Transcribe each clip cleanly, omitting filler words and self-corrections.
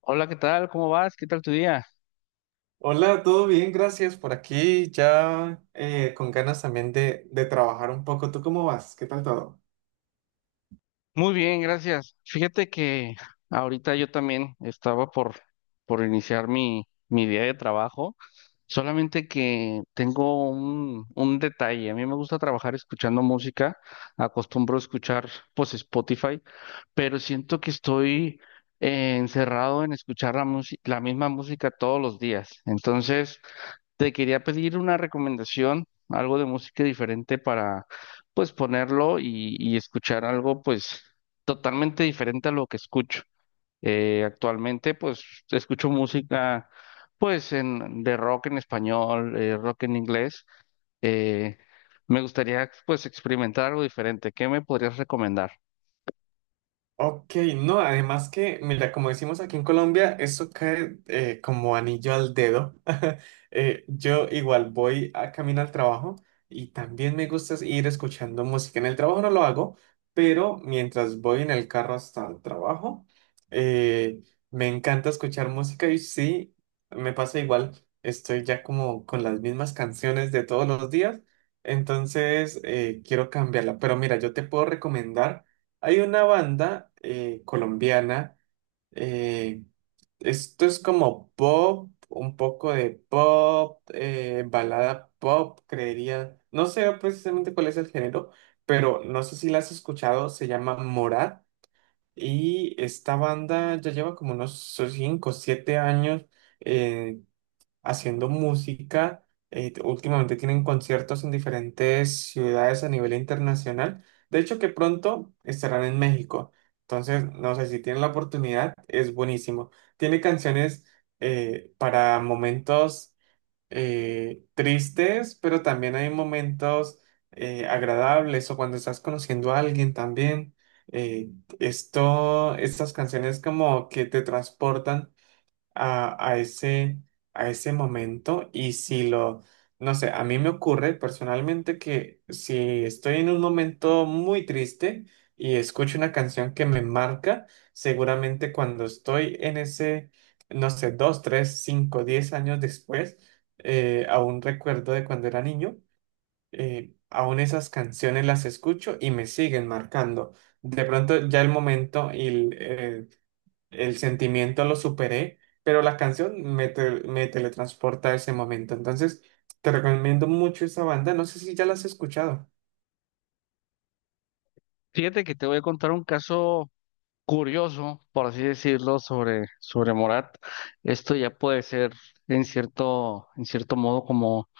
Hola, ¿qué tal? ¿Cómo vas? ¿Qué tal tu día? Hola, todo bien, gracias por aquí. Ya con ganas también de trabajar un poco. ¿Tú cómo vas? ¿Qué tal todo? Muy bien, gracias. Fíjate que ahorita yo también estaba por iniciar mi día de trabajo, solamente que tengo un detalle. A mí me gusta trabajar escuchando música, acostumbro a escuchar pues Spotify, pero siento que estoy encerrado en escuchar la misma música todos los días. Entonces, te quería pedir una recomendación, algo de música diferente para, pues, ponerlo y escuchar algo, pues, totalmente diferente a lo que escucho. Actualmente, pues, escucho música, pues, en, de rock en español, rock en inglés. Eh, Me gustaría, pues, experimentar algo diferente. ¿Qué me podrías recomendar? Ok, no, además que, mira, como decimos aquí en Colombia, eso cae como anillo al dedo. Yo igual voy a camino al trabajo y también me gusta ir escuchando música. En el trabajo no lo hago, pero mientras voy en el carro hasta el trabajo, eh, me encanta escuchar música y sí, me pasa igual, estoy ya como con las mismas canciones de todos los días, entonces quiero cambiarla. Pero mira, yo te puedo recomendar. Hay una banda colombiana, eh, esto es como pop, un poco de pop, balada pop, creería. No sé precisamente cuál es el género, pero no sé si la has escuchado, se llama Morat y esta banda ya lleva como unos 5 o 7 años eh, haciendo música. Últimamente tienen conciertos en diferentes ciudades a nivel internacional. De hecho, que pronto estarán en México. Entonces, no sé si tienen la oportunidad, es buenísimo. Tiene canciones para momentos tristes, pero también hay momentos agradables o cuando estás conociendo a alguien también. eh, estas canciones como que te transportan a, a ese, a ese momento y si lo, no sé, a mí me ocurre personalmente que si estoy en un momento muy triste y escucho una canción que me marca, seguramente cuando estoy en ese, no sé, dos, tres, cinco, diez años después, aún recuerdo de cuando era niño. Aún esas canciones las escucho y me siguen marcando. De pronto ya el momento y el sentimiento lo superé, pero la canción me teletransporta a ese momento. Entonces, te recomiendo mucho esa banda. No sé si ya la has escuchado. Fíjate que te voy a contar un caso curioso, por así decirlo, sobre Morat. Esto ya puede ser en cierto modo como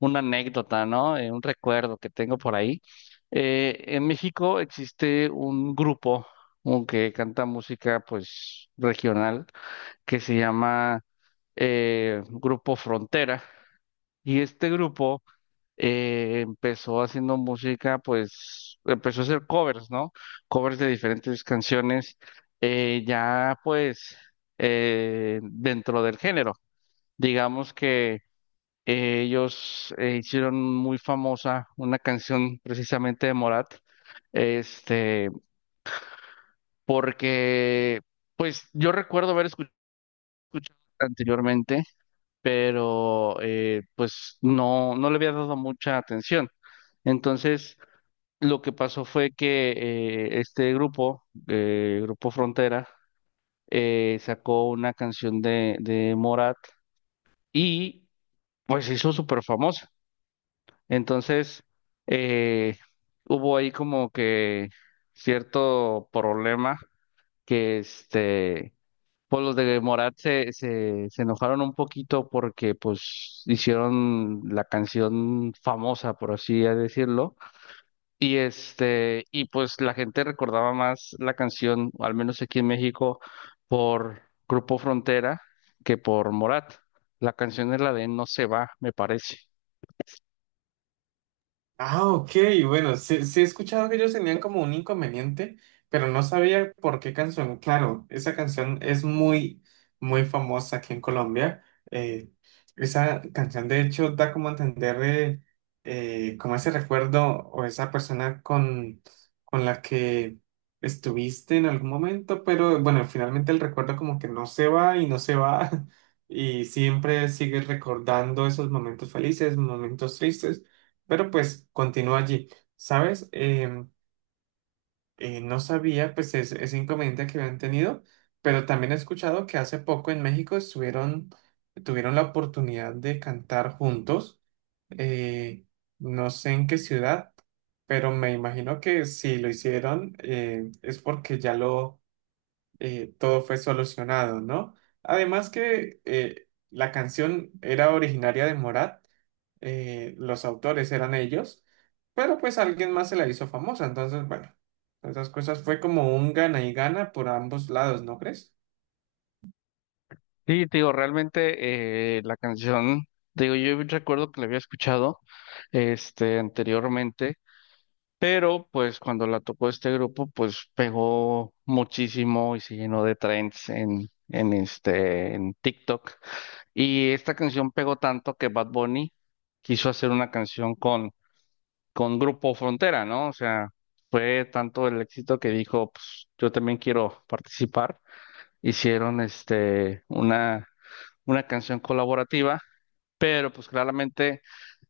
una anécdota, ¿no? Un recuerdo que tengo por ahí. En México existe un grupo un que canta música pues regional que se llama Grupo Frontera. Y este grupo empezó haciendo música, pues empezó a hacer covers, ¿no? Covers de diferentes canciones, ya pues dentro del género. Digamos que ellos hicieron muy famosa una canción precisamente de Morat, este, porque pues yo recuerdo haber escuchado anteriormente, pero pues no, no le había dado mucha atención. Entonces, lo que pasó fue que este grupo, Grupo Frontera, sacó una canción de Morat y pues se hizo súper famosa. Entonces, eh, hubo ahí como que cierto problema que este, pues los de Morat se enojaron un poquito porque pues hicieron la canción famosa, por así decirlo. Y este, y pues la gente recordaba más la canción, al menos aquí en México, por Grupo Frontera que por Morat. La canción es la de No se va, me parece. Ah, ok, bueno, sí, sí he escuchado que ellos tenían como un inconveniente, pero no sabía por qué canción. Claro, esa canción es muy, muy famosa aquí en Colombia. Eh, Esa canción de hecho da como a entender como ese recuerdo o esa persona con la que estuviste en algún momento, pero bueno, finalmente el recuerdo como que no se va y no se va y siempre sigues recordando esos momentos felices, momentos tristes. Pero pues continúa allí. ¿Sabes? No sabía pues ese inconveniente que habían tenido, pero también he escuchado que hace poco en México tuvieron la oportunidad de cantar juntos. eh, no sé en qué ciudad, pero me imagino que si lo hicieron es porque ya lo todo fue solucionado, ¿no? Además que la canción era originaria de Morat, los autores eran ellos, pero pues alguien más se la hizo famosa, entonces, bueno, esas cosas fue como un gana y gana por ambos lados, ¿no crees? Sí, te digo, realmente la canción, te digo, yo recuerdo que la había escuchado este anteriormente, pero pues cuando la tocó este grupo, pues pegó muchísimo y se llenó de trends en TikTok. Y esta canción pegó tanto que Bad Bunny quiso hacer una canción con Grupo Frontera, ¿no? O sea, fue tanto el éxito que dijo, pues yo también quiero participar. Hicieron este una canción colaborativa, pero pues claramente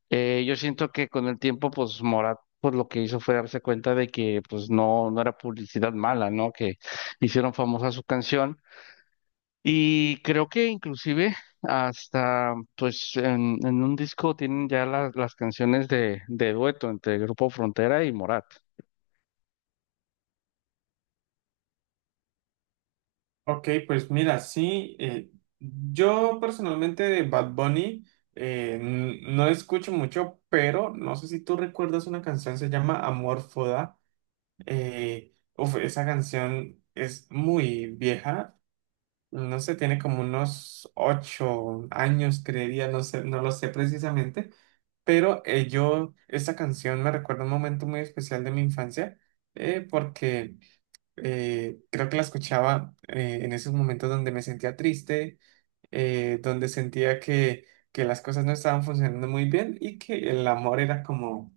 yo siento que con el tiempo, pues Morat, pues lo que hizo fue darse cuenta de que pues no, no era publicidad mala, ¿no? Que hicieron famosa su canción y creo que inclusive hasta pues en un disco tienen ya las canciones de dueto entre Grupo Frontera y Morat. Ok, pues mira, sí, yo personalmente de Bad Bunny no escucho mucho, pero no sé si tú recuerdas una canción, se llama Amor Foda. Uf, esa canción es muy vieja, no sé, tiene como unos ocho años, creería, no sé, no lo sé precisamente, pero yo, esta canción me recuerda un momento muy especial de mi infancia, porque creo que la escuchaba en esos momentos donde me sentía triste, donde sentía que las cosas no estaban funcionando muy bien y que el amor era como,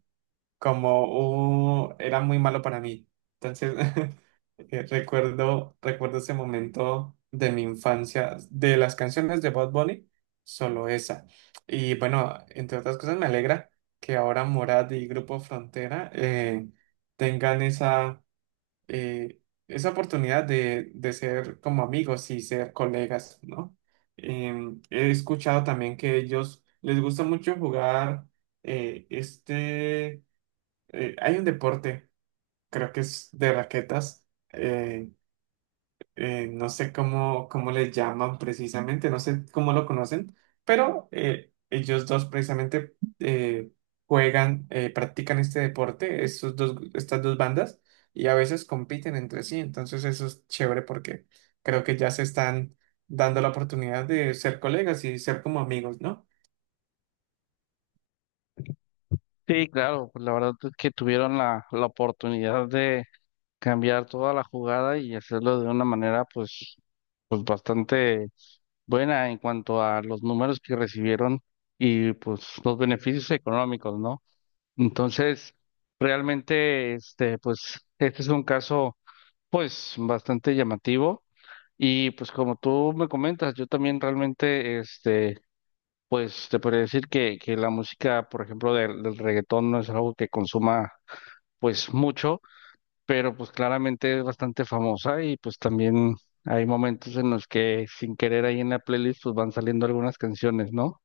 como, era muy malo para mí. Entonces, recuerdo ese momento de mi infancia, de las canciones de Bad Bunny, solo esa. Y bueno, entre otras cosas me alegra que ahora Morad y Grupo Frontera tengan esa, eh, esa oportunidad de ser como amigos y ser colegas, ¿no? He escuchado también que ellos les gusta mucho jugar eh, este, hay un deporte, creo que es de raquetas no sé cómo, cómo le llaman precisamente, no sé cómo lo conocen, pero ellos dos precisamente juegan, practican este deporte, estas dos bandas, y a veces compiten entre sí, entonces eso es chévere porque creo que ya se están dando la oportunidad de ser colegas y ser como amigos, ¿no? Sí, claro, pues la verdad es que tuvieron la oportunidad de cambiar toda la jugada y hacerlo de una manera pues, pues bastante buena en cuanto a los números que recibieron y pues los beneficios económicos, ¿no? Entonces, realmente, este, pues, este es un caso pues bastante llamativo. Y pues como tú me comentas, yo también realmente, este, pues te podría decir que la música, por ejemplo, del reggaetón no es algo que consuma pues mucho, pero pues claramente es bastante famosa y pues también hay momentos en los que sin querer ahí en la playlist pues van saliendo algunas canciones, ¿no?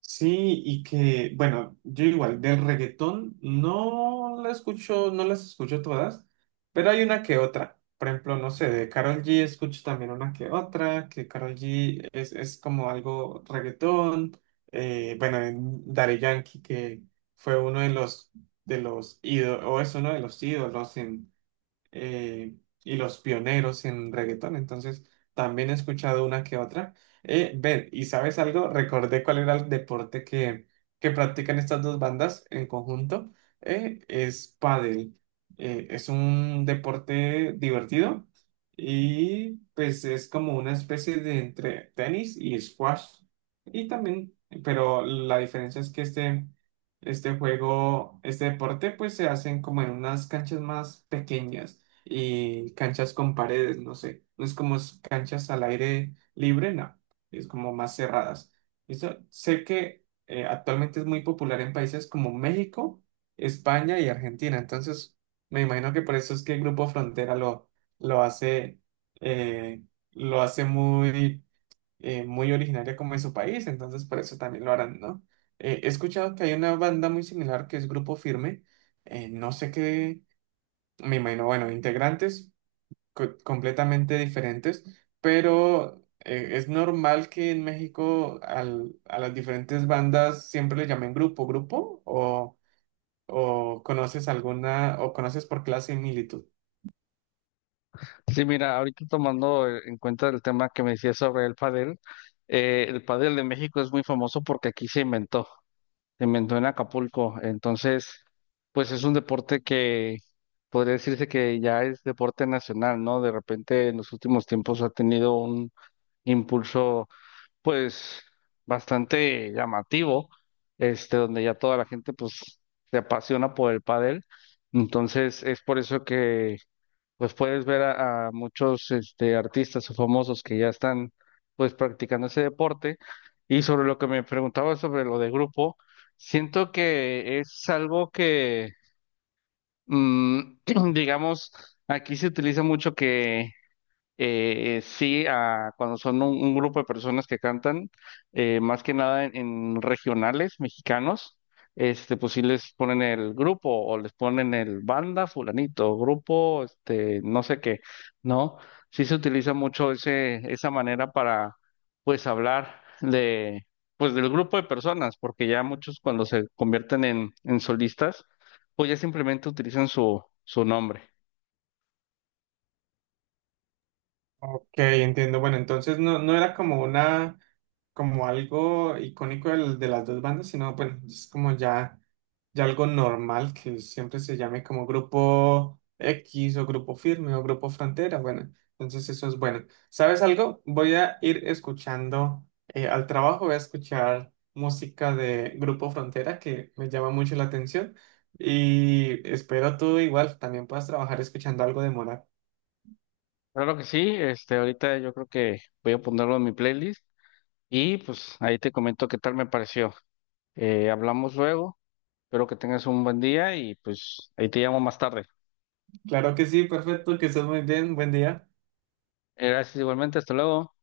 Sí, y que, bueno, yo igual, del reggaetón no la escucho, no las escucho todas, pero hay una que otra. Por ejemplo, no sé, de Karol G escucho también una que otra, que Karol G es como algo reggaetón. Bueno, en Daddy Yankee, que fue uno de los ídolos, o es uno de los ídolos eh, y los pioneros en reggaetón, entonces también he escuchado una que otra. Ver ¿Y sabes algo? Recordé cuál era el deporte que practican estas dos bandas en conjunto. Es pádel. Es un deporte divertido y pues es como una especie de entre tenis y squash. Y también, pero la diferencia es que este juego, este deporte, pues se hacen como en unas canchas más pequeñas y canchas con paredes, no sé. No es como canchas al aire libre, no. Es como más cerradas. Eso, sé que actualmente es muy popular en países como México, España y Argentina. Entonces, me imagino que por eso es que el Grupo Frontera lo hace, eh, lo hace muy, muy originaria como en su país. Entonces, por eso también lo harán, ¿no? He escuchado que hay una banda muy similar que es Grupo Firme. No sé qué, me imagino, bueno, integrantes completamente diferentes, pero es normal que en México a las diferentes bandas siempre le llamen grupo, grupo, o conoces alguna, o conoces por qué la similitud. Sí, mira, ahorita tomando en cuenta el tema que me decías sobre el padel de México es muy famoso porque aquí se inventó. Se inventó en Acapulco. Entonces, pues es un deporte que podría decirse que ya es deporte nacional, ¿no? De repente en los últimos tiempos ha tenido un impulso, pues, bastante llamativo, este, donde ya toda la gente, pues, se apasiona por el pádel. Entonces, es por eso que pues puedes ver a muchos este, artistas o famosos que ya están pues practicando ese deporte. Y sobre lo que me preguntaba sobre lo de grupo, siento que es algo que, mm, digamos, aquí se utiliza mucho que sí a cuando son un grupo de personas que cantan, más que nada en regionales mexicanos, este, pues sí les ponen el grupo o les ponen el banda fulanito, grupo, este, no sé qué, ¿no? Sí se utiliza mucho ese, esa manera para, pues, hablar de, pues, del grupo de personas, porque ya muchos cuando se convierten en solistas, pues ya simplemente utilizan su nombre. Ok, entiendo. Bueno, entonces no, no era como una como algo icónico de las dos bandas, sino bueno, es como ya, ya algo normal que siempre se llame como grupo X o grupo firme o grupo frontera. Bueno, entonces eso es bueno. ¿Sabes algo? Voy a ir escuchando al trabajo, voy a escuchar música de grupo frontera que me llama mucho la atención. Y espero tú igual también puedas trabajar escuchando algo de Morat. Claro que sí, este, ahorita yo creo que voy a ponerlo en mi playlist y pues ahí te comento qué tal me pareció. Hablamos luego, espero que tengas un buen día y pues ahí te llamo más tarde. Claro que sí, perfecto, que estés muy bien, buen día. Gracias igualmente, hasta luego.